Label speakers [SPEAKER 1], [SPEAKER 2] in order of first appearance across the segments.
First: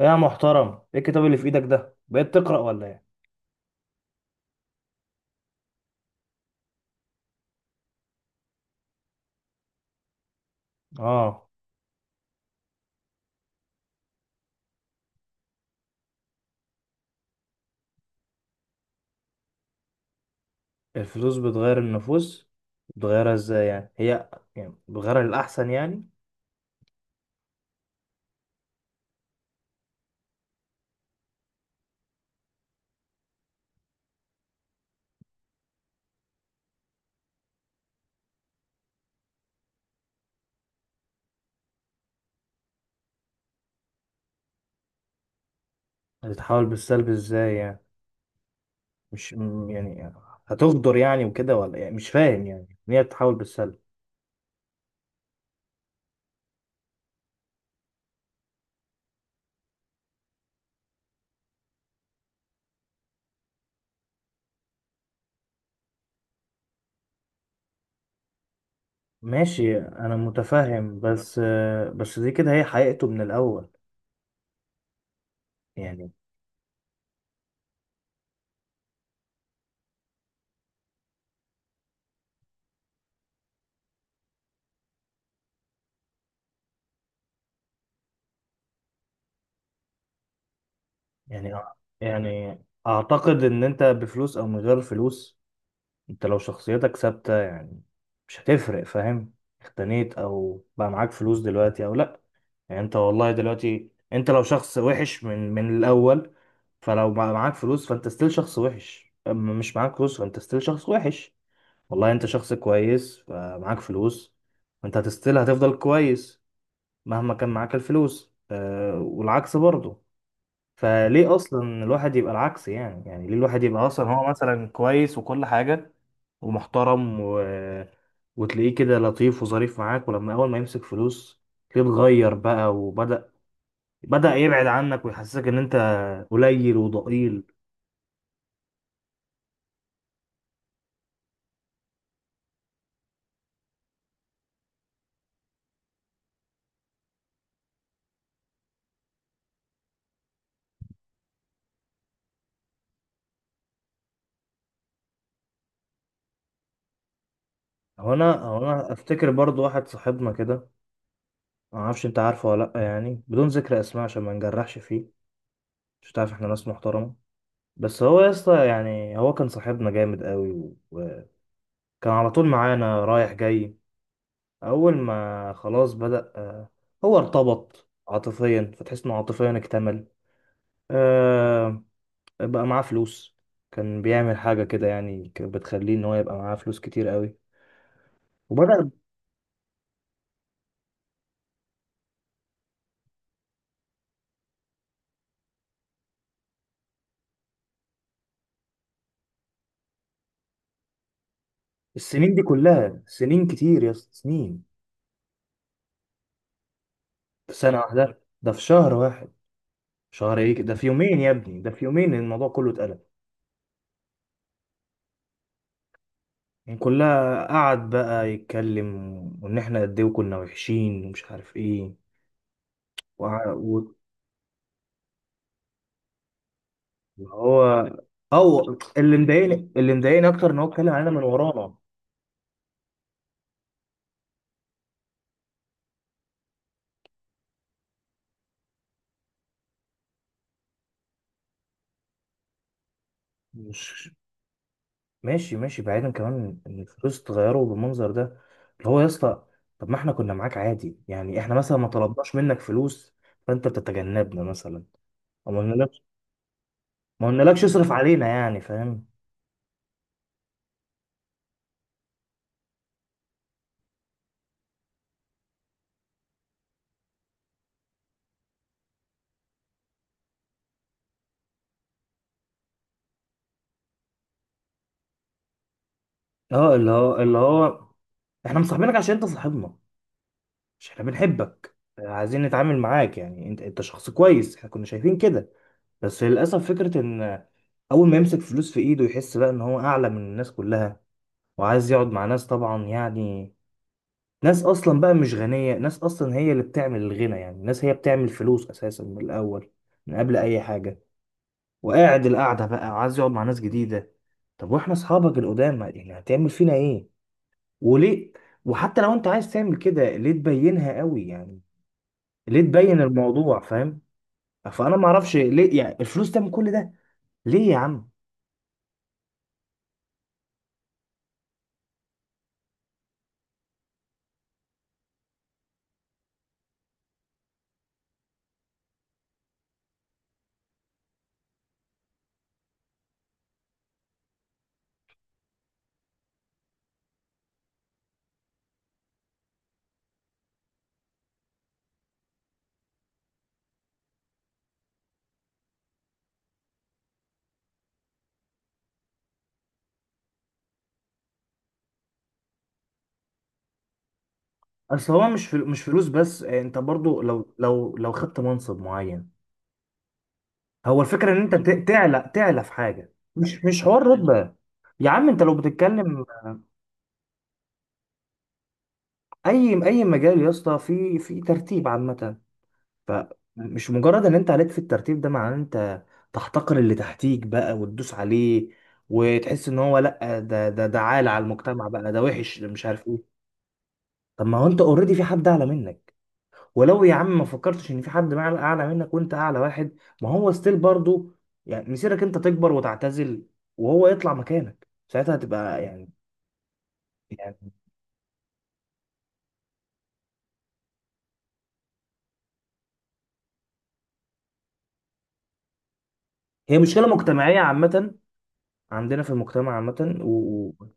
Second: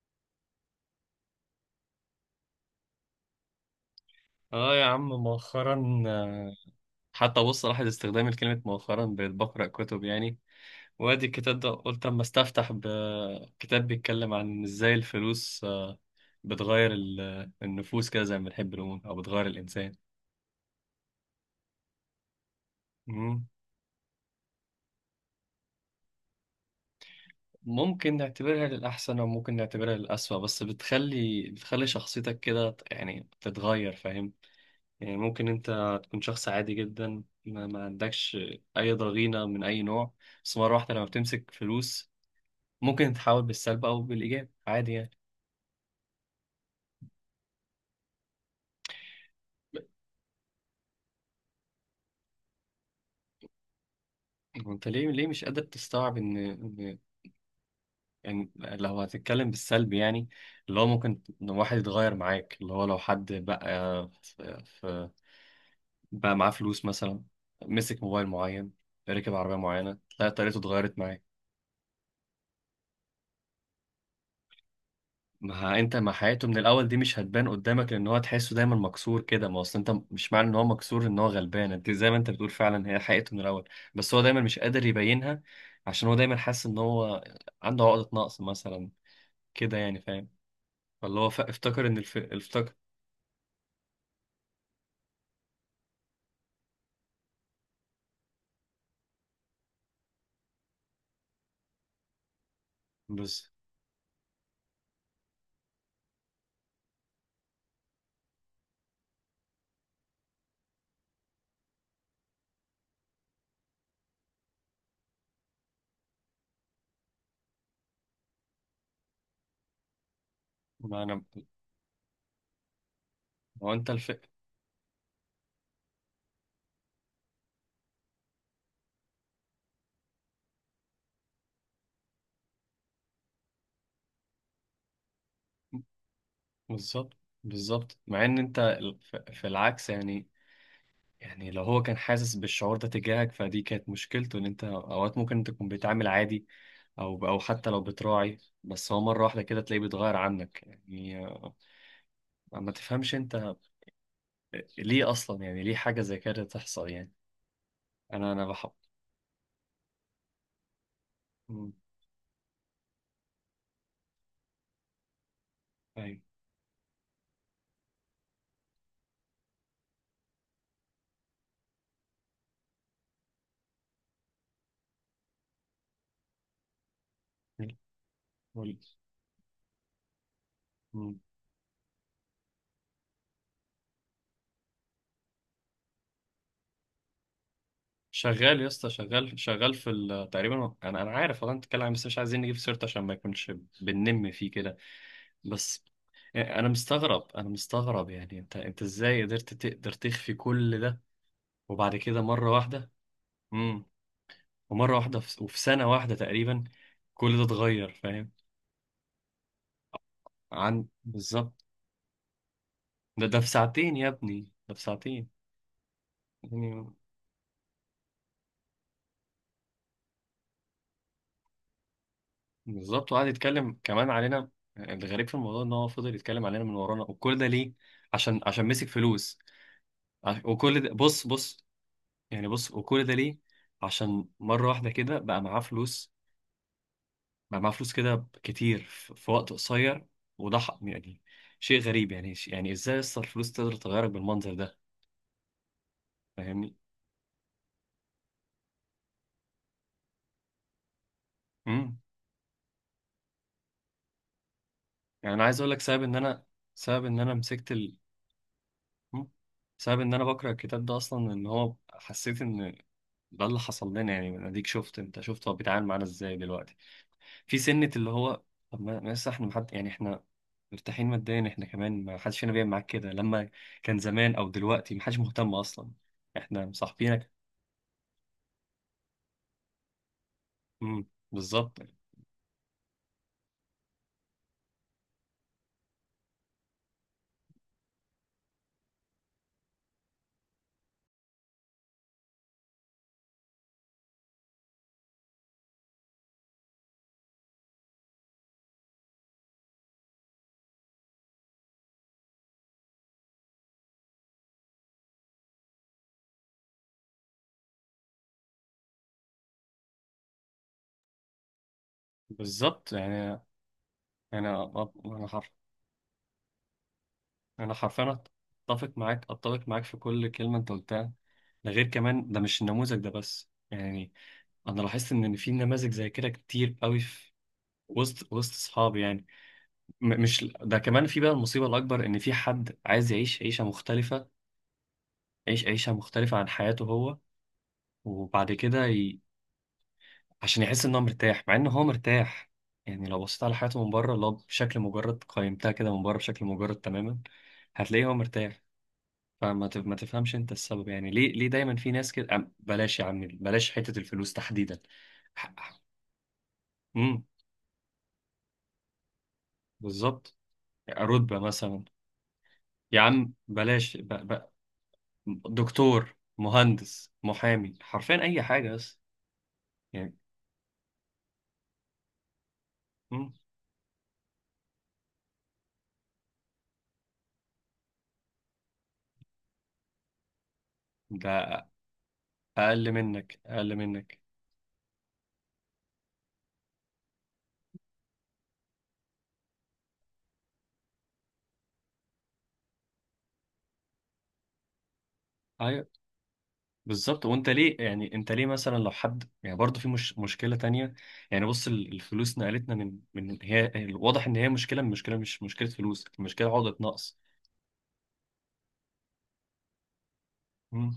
[SPEAKER 1] ايه يا محترم؟ ايه الكتاب اللي في ايدك ده؟ بقيت تقرأ ولا ايه؟
[SPEAKER 2] اه يا عم، مؤخرا حتى بص لاحظ استخدامي لكلمة مؤخرا، بقيت بقرأ كتب يعني. وادي
[SPEAKER 1] اه،
[SPEAKER 2] الكتاب ده، قلت اما استفتح بكتاب بيتكلم عن ازاي الفلوس بتغير النفوس، كده زي ما بنحب نقول، او بتغير الانسان.
[SPEAKER 1] الفلوس بتغير النفوس؟ بتغيرها
[SPEAKER 2] مم.
[SPEAKER 1] ازاي يعني هي؟ يعني بتغيرها للأحسن يعني؟
[SPEAKER 2] ممكن نعتبرها للأحسن أو ممكن نعتبرها للأسوأ، بس بتخلي شخصيتك كده يعني تتغير، فاهم؟ يعني ممكن أنت تكون شخص عادي جدا، ما عندكش أي ضغينة من أي نوع. بس مرة واحدة لما بتمسك فلوس، ممكن تحاول بالسلب او بالايجاب، عادي يعني.
[SPEAKER 1] هتتحول بالسلب ازاي يعني؟ مش م- يعني هتغدر يعني وكده، ولا يعني مش فاهم يعني ان هي بتتحول بالسلب؟
[SPEAKER 2] وانت ليه مش قادر تستوعب ان إن- يعني لو هتتكلم بالسلب، يعني اللي هو ممكن إن واحد يتغير معاك، اللي هو لو حد بقى بقى معاه فلوس مثلا، مسك موبايل معين، ركب عربية
[SPEAKER 1] ماشي،
[SPEAKER 2] معينة،
[SPEAKER 1] انا
[SPEAKER 2] تلاقي طريقته اتغيرت
[SPEAKER 1] متفهم،
[SPEAKER 2] معاه.
[SPEAKER 1] بس بس دي كده هي حقيقته من الأول.
[SPEAKER 2] ما انت،
[SPEAKER 1] يعني
[SPEAKER 2] ما حياته من الاول دي مش هتبان قدامك، لان هو تحسه دايما مكسور كده. ما اصل انت، مش معنى ان هو مكسور ان هو غلبان. انت زي ما انت بتقول، فعلا هي حقيقته من الاول. بس هو دايما مش قادر يبينها، عشان هو دايما حاسس ان هو عنده عقدة نقص مثلا كده، يعني فاهم؟ ولا هو
[SPEAKER 1] يعني
[SPEAKER 2] افتكر ان
[SPEAKER 1] يعني
[SPEAKER 2] افتكر.
[SPEAKER 1] اعتقد ان انت بفلوس او من غير فلوس، انت لو شخصيتك ثابتة يعني مش هتفرق، فاهم؟ اختنيت او بقى معاك فلوس دلوقتي او لا، يعني انت والله
[SPEAKER 2] بس
[SPEAKER 1] دلوقتي انت لو شخص وحش من الاول، فلو بقى معاك فلوس فانت ستيل شخص وحش، اما مش معاك فلوس فانت ستيل شخص وحش. والله انت شخص كويس فمعاك فلوس، فانت هتستيل، هتفضل كويس مهما كان معاك الفلوس، أه، والعكس برضه.
[SPEAKER 2] ما انا ما
[SPEAKER 1] فليه اصلا الواحد يبقى العكس؟ يعني يعني ليه الواحد
[SPEAKER 2] هو
[SPEAKER 1] يبقى
[SPEAKER 2] انت
[SPEAKER 1] اصلا هو مثلا كويس وكل حاجه ومحترم و... وتلاقيه كده لطيف وظريف معاك، ولما اول ما يمسك فلوس تلاقيه اتغير بقى، وبدأ يبعد عنك ويحسسك ان انت قليل
[SPEAKER 2] بالظبط.
[SPEAKER 1] وضئيل.
[SPEAKER 2] بالظبط، مع ان انت في العكس يعني. يعني لو هو كان حاسس بالشعور ده تجاهك، فدي كانت مشكلته، ان انت اوقات ممكن تكون بتعامل عادي، او حتى لو بتراعي. بس هو مره واحده كده تلاقيه بيتغير عنك، يعني ما تفهمش انت ليه اصلا، يعني ليه حاجه زي كده تحصل يعني.
[SPEAKER 1] هو
[SPEAKER 2] انا
[SPEAKER 1] انا
[SPEAKER 2] انا
[SPEAKER 1] هو
[SPEAKER 2] بحب.
[SPEAKER 1] انا افتكر برضو واحد صاحبنا كده،
[SPEAKER 2] مم.
[SPEAKER 1] ما اعرفش انت عارفه ولا لا، يعني بدون ذكر اسماء عشان ما نجرحش فيه، مش
[SPEAKER 2] ايوه.
[SPEAKER 1] تعرف احنا ناس محترمه. بس هو يا اسطى، يعني هو كان صاحبنا جامد قوي وكان على طول معانا رايح جاي. اول ما خلاص بدأ، هو ارتبط عاطفيا
[SPEAKER 2] قول.
[SPEAKER 1] فتحس انه عاطفيا اكتمل،
[SPEAKER 2] مم.
[SPEAKER 1] آه، بقى معاه فلوس. كان بيعمل حاجة كده يعني، كانت بتخليه ان هو يبقى معاه فلوس كتير قوي
[SPEAKER 2] شغال يا اسطى،
[SPEAKER 1] وبدأ.
[SPEAKER 2] شغال شغال في تقريبا. انا عارف، والله انت بتتكلم بس مش عايزين نجيب سيرته عشان ما يكونش بننم فيه كده. بس انا مستغرب، انا مستغرب يعني، انت ازاي قدرت تقدر تخفي كل ده وبعد كده
[SPEAKER 1] السنين دي
[SPEAKER 2] مرة واحدة؟
[SPEAKER 1] كلها سنين كتير
[SPEAKER 2] امم.
[SPEAKER 1] يا اسطى، سنين.
[SPEAKER 2] ومرة واحدة وفي سنة واحدة تقريبا كل ده
[SPEAKER 1] في سنة
[SPEAKER 2] اتغير،
[SPEAKER 1] واحدة؟
[SPEAKER 2] فاهم؟
[SPEAKER 1] ده في شهر واحد! شهر ايه ده؟
[SPEAKER 2] عن
[SPEAKER 1] في يومين يا ابني،
[SPEAKER 2] بالظبط.
[SPEAKER 1] ده في يومين الموضوع كله اتقلب.
[SPEAKER 2] ده في ساعتين يا ابني، ده في ساعتين
[SPEAKER 1] يعني
[SPEAKER 2] يعني.
[SPEAKER 1] كلها قعد بقى يتكلم وان احنا قد ايه كنا وحشين ومش عارف ايه.
[SPEAKER 2] بالظبط، وقعد يتكلم كمان علينا. الغريب في الموضوع ان هو فضل يتكلم علينا من ورانا، وكل ده ليه؟
[SPEAKER 1] هو
[SPEAKER 2] عشان
[SPEAKER 1] او
[SPEAKER 2] مسك
[SPEAKER 1] اللي
[SPEAKER 2] فلوس.
[SPEAKER 1] مضايقني، اللي مضايقني اكتر ان هو
[SPEAKER 2] وكل
[SPEAKER 1] اتكلم
[SPEAKER 2] ده،
[SPEAKER 1] علينا من
[SPEAKER 2] بص بص،
[SPEAKER 1] ورانا.
[SPEAKER 2] يعني بص، وكل ده ليه؟ عشان مرة واحدة كده بقى معاه فلوس. بقى معاه فلوس كده كتير في وقت قصير. يعني شيء غريب، يعني يعني ازاي اصلا الفلوس تقدر تغيرك
[SPEAKER 1] مش
[SPEAKER 2] بالمنظر ده؟
[SPEAKER 1] ماشي، ماشي بعيدا كمان
[SPEAKER 2] فاهمني؟
[SPEAKER 1] ان الفلوس اتغيروا بالمنظر ده، اللي هو يا اسطى، طب ما احنا كنا معاك عادي، يعني احنا مثلا ما
[SPEAKER 2] امم.
[SPEAKER 1] طلبناش منك فلوس فانت بتتجنبنا مثلا،
[SPEAKER 2] يعني انا
[SPEAKER 1] او ما
[SPEAKER 2] عايز اقول لك سبب
[SPEAKER 1] قلنالكش،
[SPEAKER 2] ان انا، سبب ان
[SPEAKER 1] ما
[SPEAKER 2] انا
[SPEAKER 1] قلنالكش
[SPEAKER 2] مسكت
[SPEAKER 1] اصرف علينا يعني، فاهم؟
[SPEAKER 2] مم. سبب ان انا بكره الكتاب ده اصلا، ان هو حسيت ان ده اللي حصل لنا يعني، من اديك شفت، انت شفت هو بيتعامل معانا ازاي دلوقتي في سنة. اللي هو طب ما لسه احنا، محد يعني، احنا مرتاحين ماديا، احنا كمان ما حدش فينا بيعمل معاك كده لما كان زمان او دلوقتي، ما حدش مهتم اصلا. احنا
[SPEAKER 1] اه، اللي هو اللي
[SPEAKER 2] مصاحبينك.
[SPEAKER 1] هو احنا مصاحبينك عشان انت صاحبنا، مش احنا
[SPEAKER 2] امم. بالظبط.
[SPEAKER 1] بنحبك، عايزين نتعامل معاك يعني، انت انت شخص كويس احنا كنا شايفين كده. بس للأسف فكرة إن أول ما يمسك فلوس في إيده يحس بقى إن هو أعلى من الناس كلها، وعايز يقعد مع ناس طبعا يعني ناس أصلا بقى مش غنية، ناس أصلا هي اللي بتعمل الغنى يعني، ناس هي بتعمل فلوس أساسا من الأول، من قبل أي حاجة. وقاعد القعدة بقى عايز يقعد مع ناس جديدة، طب وإحنا أصحابك القدام يعني هتعمل فينا إيه؟ وليه؟ وحتى لو أنت عايز تعمل كده، ليه تبينها قوي يعني؟ ليه
[SPEAKER 2] بالظبط
[SPEAKER 1] تبين
[SPEAKER 2] يعني.
[SPEAKER 1] الموضوع، فاهم؟
[SPEAKER 2] انا
[SPEAKER 1] فأنا
[SPEAKER 2] انا
[SPEAKER 1] معرفش ليه يعني الفلوس تعمل كل ده. ليه
[SPEAKER 2] انا
[SPEAKER 1] يا عم؟
[SPEAKER 2] حرفيا اتفق معاك، اتفق معاك في كل كلمه انت قلتها. ده غير كمان، ده مش النموذج ده بس يعني. انا لاحظت ان في نماذج زي كده كتير قوي في وسط اصحابي يعني. مش ده كمان، في بقى المصيبه الاكبر، ان في حد عايز يعيش عيشه مختلفه، يعيش عيشه مختلفه عن حياته هو. وبعد كده عشان يحس ان هو مرتاح، مع ان هو مرتاح. يعني لو بصيت على حياته من بره، لو بشكل مجرد قيمتها كده من بره بشكل مجرد تماما، هتلاقيه هو مرتاح. ما تفهمش انت السبب، يعني ليه دايما في ناس كده. بلاش يا عم، بلاش حتة الفلوس تحديدا.
[SPEAKER 1] اصل هو مش فلوس بس، آه، انت برضو
[SPEAKER 2] امم.
[SPEAKER 1] لو خدت منصب معين،
[SPEAKER 2] بالظبط.
[SPEAKER 1] هو الفكره ان
[SPEAKER 2] رتبة
[SPEAKER 1] انت
[SPEAKER 2] مثلا.
[SPEAKER 1] تعلى، تعلى في
[SPEAKER 2] يا
[SPEAKER 1] حاجه،
[SPEAKER 2] عم
[SPEAKER 1] مش
[SPEAKER 2] بلاش
[SPEAKER 1] حوار رتبه. يا عم انت لو
[SPEAKER 2] دكتور،
[SPEAKER 1] بتتكلم
[SPEAKER 2] مهندس، محامي، حرفيا اي حاجة، بس
[SPEAKER 1] اي اي
[SPEAKER 2] يعني.
[SPEAKER 1] مجال يا اسطى في في ترتيب عامه،
[SPEAKER 2] امم.
[SPEAKER 1] فمش مجرد ان انت عليت في الترتيب ده معناه ان انت تحتقر اللي تحتيك بقى وتدوس عليه، وتحس ان هو، لا ده ده ده عال على
[SPEAKER 2] ده
[SPEAKER 1] المجتمع بقى، ده وحش، ده مش
[SPEAKER 2] اقل
[SPEAKER 1] عارف ايه.
[SPEAKER 2] منك، اقل منك.
[SPEAKER 1] طب ما هو انت اوريدي في حد اعلى منك؟ ولو يا عم ما فكرتش ان في حد اعلى منك وانت اعلى واحد، ما هو ستيل برضو يعني مسيرك انت تكبر وتعتزل وهو يطلع مكانك، ساعتها هتبقى
[SPEAKER 2] أيوه.
[SPEAKER 1] يعني.
[SPEAKER 2] بالظبط. وانت
[SPEAKER 1] يعني
[SPEAKER 2] ليه يعني، انت ليه مثلا لو حد يعني، برضه في مش مشكله تانية يعني. بص، الفلوس نقلتنا من هي، واضح ان هي مشكله، من مشكله مش مشكله فلوس، المشكله عقده
[SPEAKER 1] هي مشكله
[SPEAKER 2] نقص.
[SPEAKER 1] مجتمعيه عامه عندنا في المجتمع عامه، و... و-
[SPEAKER 2] مم.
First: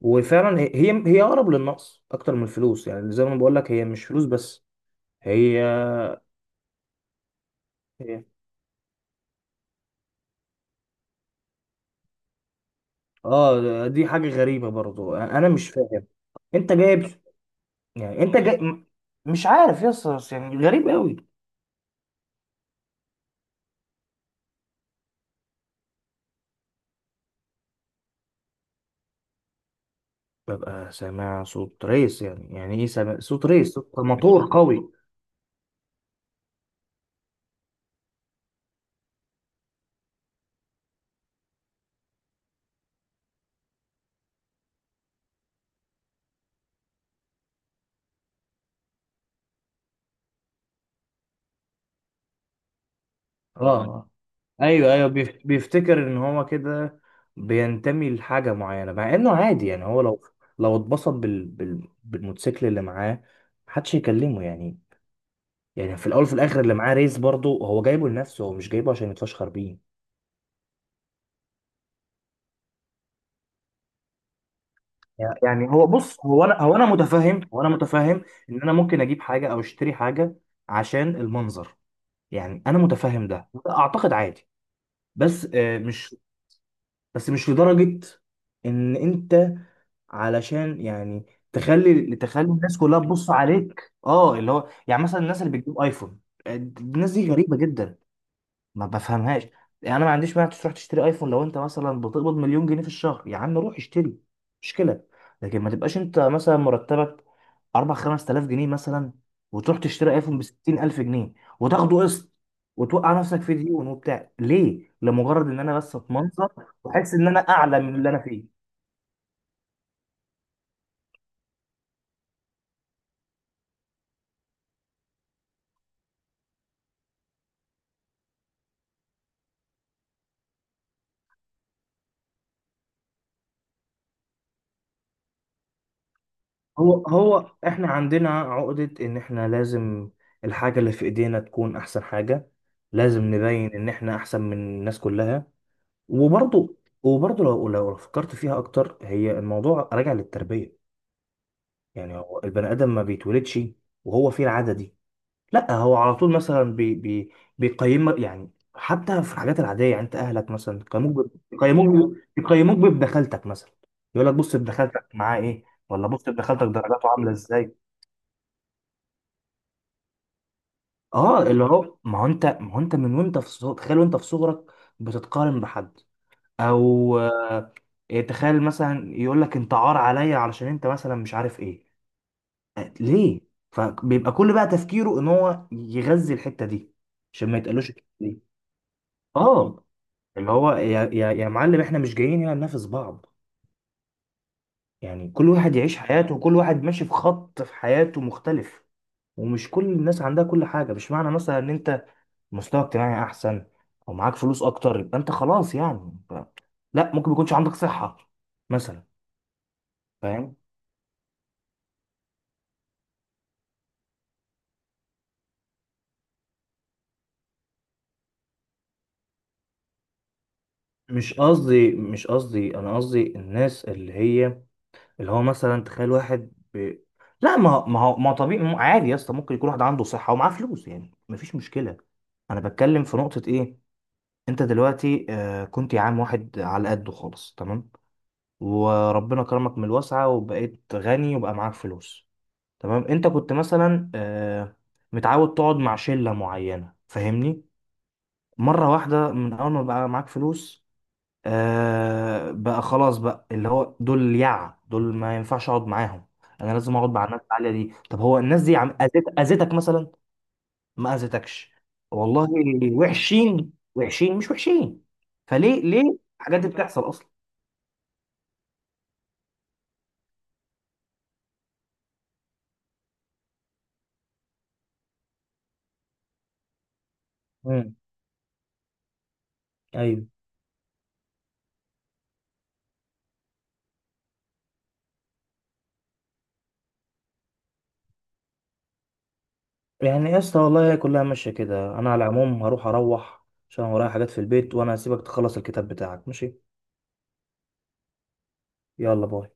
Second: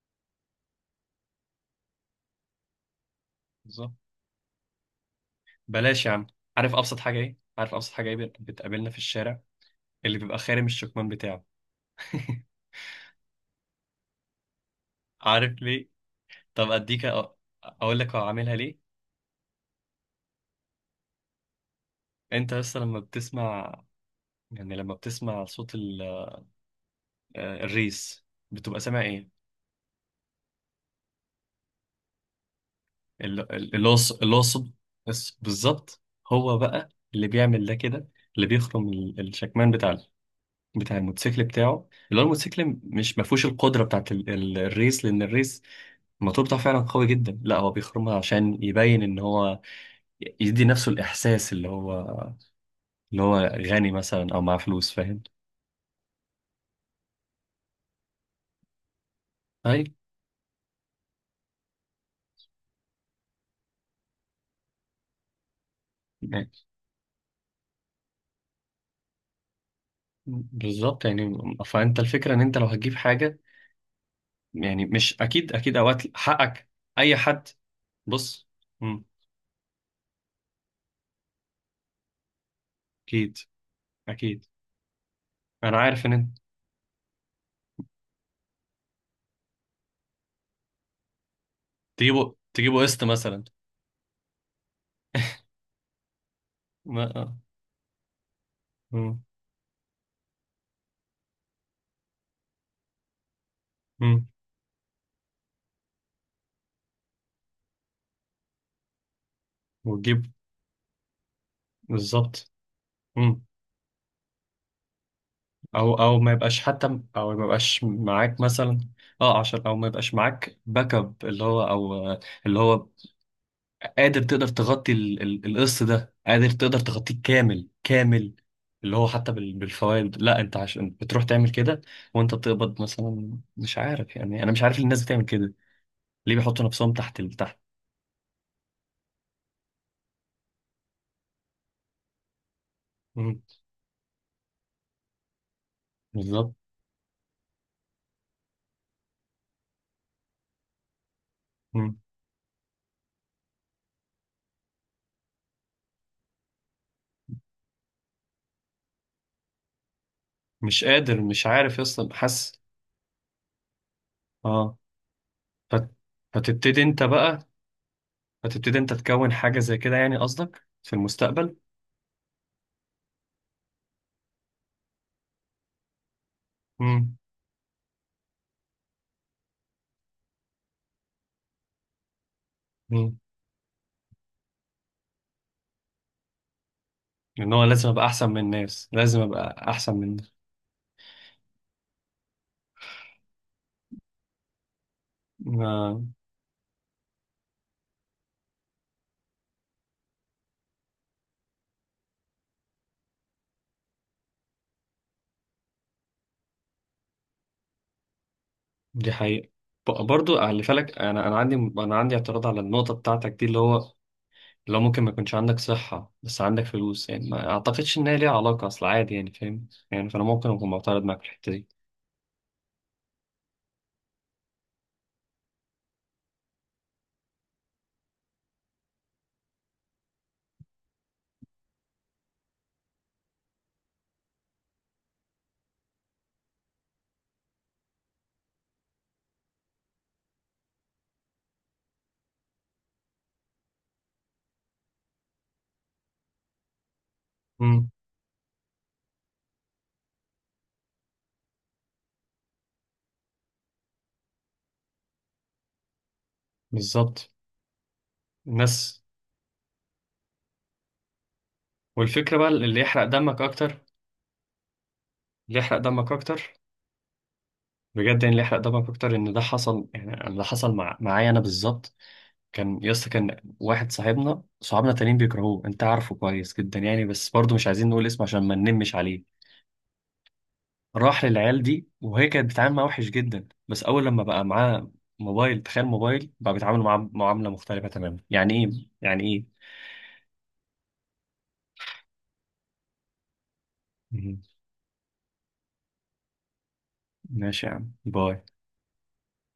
[SPEAKER 1] وفعلا هي هي اقرب للنقص اكتر من الفلوس، يعني زي ما بقول لك هي
[SPEAKER 2] بالظبط.
[SPEAKER 1] مش فلوس بس. هي
[SPEAKER 2] بلاش يا عم. عارف ابسط حاجه ايه؟ عارف ابسط حاجه ايه
[SPEAKER 1] هي-
[SPEAKER 2] بتقابلنا في الشارع؟ اللي بيبقى خارم الشكمان بتاعه.
[SPEAKER 1] اه، دي حاجه غريبه برضو، انا
[SPEAKER 2] عارف
[SPEAKER 1] مش
[SPEAKER 2] ليه؟
[SPEAKER 1] فاهم.
[SPEAKER 2] طب
[SPEAKER 1] انت
[SPEAKER 2] اديك
[SPEAKER 1] جايب،
[SPEAKER 2] اقول لك
[SPEAKER 1] يعني
[SPEAKER 2] هو
[SPEAKER 1] انت
[SPEAKER 2] عاملها ليه.
[SPEAKER 1] مش عارف يا اسطى، يعني غريب قوي.
[SPEAKER 2] انت بس لما بتسمع، يعني لما بتسمع صوت الريس، بتبقى سامع ايه؟
[SPEAKER 1] ببقى سامع صوت ريس، يعني يعني ايه سامع صوت ريس؟ صوت موتور، موتور
[SPEAKER 2] القصب.
[SPEAKER 1] قوي.
[SPEAKER 2] بالظبط. هو بقى اللي بيعمل ده كده، اللي بيخرم الشكمان بتاع بتاع الموتوسيكل بتاعه، اللي هو الموتوسيكل مش ما فيهوش القدره بتاعت الريس. لان الريس، الموتور بتاعه فعلا قوي جدا. لا، هو بيخرمها عشان يبين ان هو يدي نفسه الاحساس، اللي هو
[SPEAKER 1] اه
[SPEAKER 2] غني
[SPEAKER 1] اه،
[SPEAKER 2] مثلا او معاه فلوس،
[SPEAKER 1] ايوه ايوه،
[SPEAKER 2] فاهم؟
[SPEAKER 1] بيفتكر ان هو كده بينتمي لحاجه معينه، مع انه عادي
[SPEAKER 2] اي،
[SPEAKER 1] يعني. هو لو لو اتبسط بالموتوسيكل اللي معاه، محدش يكلمه يعني. يعني في الاول وفي الاخر اللي معاه ريس برضه هو جايبه لنفسه، هو مش جايبه عشان يتفشخر بيه.
[SPEAKER 2] بالظبط يعني. فانت الفكره ان انت لو هتجيب حاجه، يعني مش اكيد
[SPEAKER 1] يعني
[SPEAKER 2] اكيد
[SPEAKER 1] هو
[SPEAKER 2] اوقات
[SPEAKER 1] بص، هو انا
[SPEAKER 2] حقك.
[SPEAKER 1] هو انا
[SPEAKER 2] اي
[SPEAKER 1] متفهم،
[SPEAKER 2] حد.
[SPEAKER 1] هو انا متفهم
[SPEAKER 2] بص.
[SPEAKER 1] ان انا ممكن اجيب حاجه او اشتري حاجه عشان المنظر، يعني انا متفهم
[SPEAKER 2] اكيد،
[SPEAKER 1] ده وده اعتقد
[SPEAKER 2] اكيد.
[SPEAKER 1] عادي. بس
[SPEAKER 2] انا عارف ان
[SPEAKER 1] مش،
[SPEAKER 2] انت
[SPEAKER 1] بس مش لدرجة ان انت علشان يعني تخلي
[SPEAKER 2] تجيبوا
[SPEAKER 1] تخلي الناس
[SPEAKER 2] تجيبوا
[SPEAKER 1] كلها
[SPEAKER 2] قسط
[SPEAKER 1] تبص
[SPEAKER 2] مثلا.
[SPEAKER 1] عليك، اه، اللي هو يعني مثلا الناس اللي بتجيب ايفون. آه،
[SPEAKER 2] ما
[SPEAKER 1] الناس دي
[SPEAKER 2] آه.
[SPEAKER 1] غريبة جدا، ما
[SPEAKER 2] مم.
[SPEAKER 1] بفهمهاش. يعني انا ما عنديش مانع تروح تشتري ايفون لو انت مثلا بتقبض مليون جنيه في الشهر، يا عم روح اشتري،
[SPEAKER 2] مم.
[SPEAKER 1] مشكله. لكن ما تبقاش انت مثلا مرتبك 4 5,000 جنيه مثلا، وتروح تشتري
[SPEAKER 2] وتجيب.
[SPEAKER 1] ايفون ب 60,000 جنيه وتاخده قسط،
[SPEAKER 2] بالظبط.
[SPEAKER 1] وتوقع نفسك
[SPEAKER 2] مم.
[SPEAKER 1] في ديون وبتاع ليه؟ لمجرد ان انا
[SPEAKER 2] او
[SPEAKER 1] بس
[SPEAKER 2] او ما
[SPEAKER 1] اتمنظر
[SPEAKER 2] يبقاش حتى،
[SPEAKER 1] واحس ان
[SPEAKER 2] او
[SPEAKER 1] انا
[SPEAKER 2] ما
[SPEAKER 1] اعلى
[SPEAKER 2] يبقاش
[SPEAKER 1] من اللي انا
[SPEAKER 2] معاك
[SPEAKER 1] فيه.
[SPEAKER 2] مثلا. اه، عشان او ما يبقاش معاك باك اب، اللي هو او آه، اللي هو قادر تقدر تغطي القسط ده، قادر تقدر تغطيه كامل كامل، اللي هو حتى بالفوائد. لا، انت عشان بتروح تعمل كده وانت بتقبض مثلا، مش عارف يعني. انا مش عارف الناس بتعمل كده ليه، بيحطوا نفسهم
[SPEAKER 1] هو
[SPEAKER 2] تحت
[SPEAKER 1] هو
[SPEAKER 2] تحت.
[SPEAKER 1] احنا عندنا عقدة ان احنا لازم الحاجة اللي في ايدينا تكون احسن حاجة، لازم
[SPEAKER 2] مم.
[SPEAKER 1] نبين ان احنا احسن من الناس كلها.
[SPEAKER 2] بالظبط.
[SPEAKER 1] وبرضه، وبرضه لو لو فكرت فيها اكتر، هي الموضوع راجع للتربيه.
[SPEAKER 2] مم.
[SPEAKER 1] يعني هو البني ادم ما بيتولدش وهو فيه العاده دي، لا هو على طول مثلا بي بي بيقيم يعني حتى في الحاجات العاديه يعني، انت اهلك مثلا
[SPEAKER 2] مش
[SPEAKER 1] بيقيموك
[SPEAKER 2] قادر، مش عارف اصلا،
[SPEAKER 1] بيقيموك
[SPEAKER 2] حاسس.
[SPEAKER 1] بيقيموك بابدخلتك مثلا، يقول لك بص
[SPEAKER 2] اه.
[SPEAKER 1] ابدخلتك معاه ايه،
[SPEAKER 2] فت...
[SPEAKER 1] ولا بص ابدخلتك
[SPEAKER 2] فتبتدي انت
[SPEAKER 1] درجاته عامله
[SPEAKER 2] بقى،
[SPEAKER 1] ازاي.
[SPEAKER 2] فتبتدي انت تكون حاجه زي كده يعني، قصدك في
[SPEAKER 1] اه،
[SPEAKER 2] المستقبل.
[SPEAKER 1] اللي هو ما هو انت من وانت تخيل وانت في صغرك بتتقارن بحد
[SPEAKER 2] امم.
[SPEAKER 1] او آه، تخيل مثلا يقول لك انت عار عليا علشان انت مثلا مش عارف ايه، آه، ليه. فبيبقى كل بقى تفكيره ان هو يغذي الحتة دي
[SPEAKER 2] ان
[SPEAKER 1] عشان ما
[SPEAKER 2] هو لازم
[SPEAKER 1] يتقالوش الحتة
[SPEAKER 2] ابقى احسن من
[SPEAKER 1] دي.
[SPEAKER 2] الناس، لازم ابقى
[SPEAKER 1] اه،
[SPEAKER 2] احسن من الناس.
[SPEAKER 1] اللي هو يا معلم، احنا مش جايين هنا ننافس بعض يعني، كل واحد يعيش
[SPEAKER 2] آه.
[SPEAKER 1] حياته وكل واحد ماشي في خط في حياته مختلف. ومش كل الناس عندها كل حاجة، مش معنى مثلا ان انت مستوى اجتماعي احسن او معاك فلوس اكتر يبقى انت خلاص يعني، لا، ممكن ما يكونش عندك صحة مثلا،
[SPEAKER 2] دي حقيقه. برضو
[SPEAKER 1] فاهم؟
[SPEAKER 2] خلي بالك، انا عندي، اعتراض على النقطه بتاعتك دي، اللي هو لو ممكن ما يكونش عندك صحه بس عندك فلوس، يعني ما اعتقدش ان هي ليها علاقه، اصل عادي يعني، فاهم يعني؟ فانا ممكن اكون معترض معاك في
[SPEAKER 1] مش
[SPEAKER 2] الحته دي.
[SPEAKER 1] قصدي مش قصدي انا قصدي الناس اللي هي، اللي هو مثلا تخيل واحد لا، ما هو طبيعي، ما هو عادي يا اسطى، ممكن يكون واحد عنده صحة ومعاه فلوس يعني مفيش مشكلة. انا بتكلم في نقطة ايه؟ انت دلوقتي آه، كنت يا عم واحد على قده خالص، تمام؟ وربنا كرمك من الواسعة وبقيت غني وبقى معاك فلوس، تمام. انت كنت مثلا آه متعود تقعد مع شلة معينة، فاهمني؟
[SPEAKER 2] امم.
[SPEAKER 1] مرة واحدة من اول ما بقى معاك فلوس، آه، بقى خلاص بقى، اللي هو دول اليعة دول ما ينفعش اقعد معاهم، انا لازم اقعد مع
[SPEAKER 2] بالظبط.
[SPEAKER 1] الناس العالية دي. طب هو الناس دي عم
[SPEAKER 2] الناس
[SPEAKER 1] اذيت، اذيتك مثلا؟ ما اذيتكش
[SPEAKER 2] والفكرة
[SPEAKER 1] والله،
[SPEAKER 2] بقى، اللي يحرق دمك
[SPEAKER 1] وحشين،
[SPEAKER 2] أكتر،
[SPEAKER 1] وحشين مش وحشين،
[SPEAKER 2] اللي يحرق
[SPEAKER 1] فليه
[SPEAKER 2] دمك
[SPEAKER 1] ليه
[SPEAKER 2] أكتر
[SPEAKER 1] الحاجات دي بتحصل اصلا؟
[SPEAKER 2] بجد يعني، اللي يحرق دمك أكتر إن ده حصل يعني، أنا ده حصل معايا أنا بالظبط. كان يسطا، كان واحد صاحبنا، صحابنا تانيين بيكرهوه أنت عارفه كويس جدا يعني، بس برضه مش عايزين
[SPEAKER 1] امم،
[SPEAKER 2] نقول اسمه عشان ما ننمش عليه.
[SPEAKER 1] ايوه،
[SPEAKER 2] راح للعيال دي وهي كانت بتتعامل معاه وحش جدا، بس أول لما بقى معاه موبايل، تخيل، موبايل، بقى بيتعامل معاه معاملة مختلفة تماما. يعني إيه يعني إيه؟
[SPEAKER 1] يعني يا اسطى والله هي كلها ماشيه كده، انا على العموم هروح، اروح عشان ورايا حاجات في
[SPEAKER 2] مهم.
[SPEAKER 1] البيت، وانا هسيبك تخلص الكتاب بتاعك، ماشي؟
[SPEAKER 2] ماشي يا عم، باي.
[SPEAKER 1] يلا باي.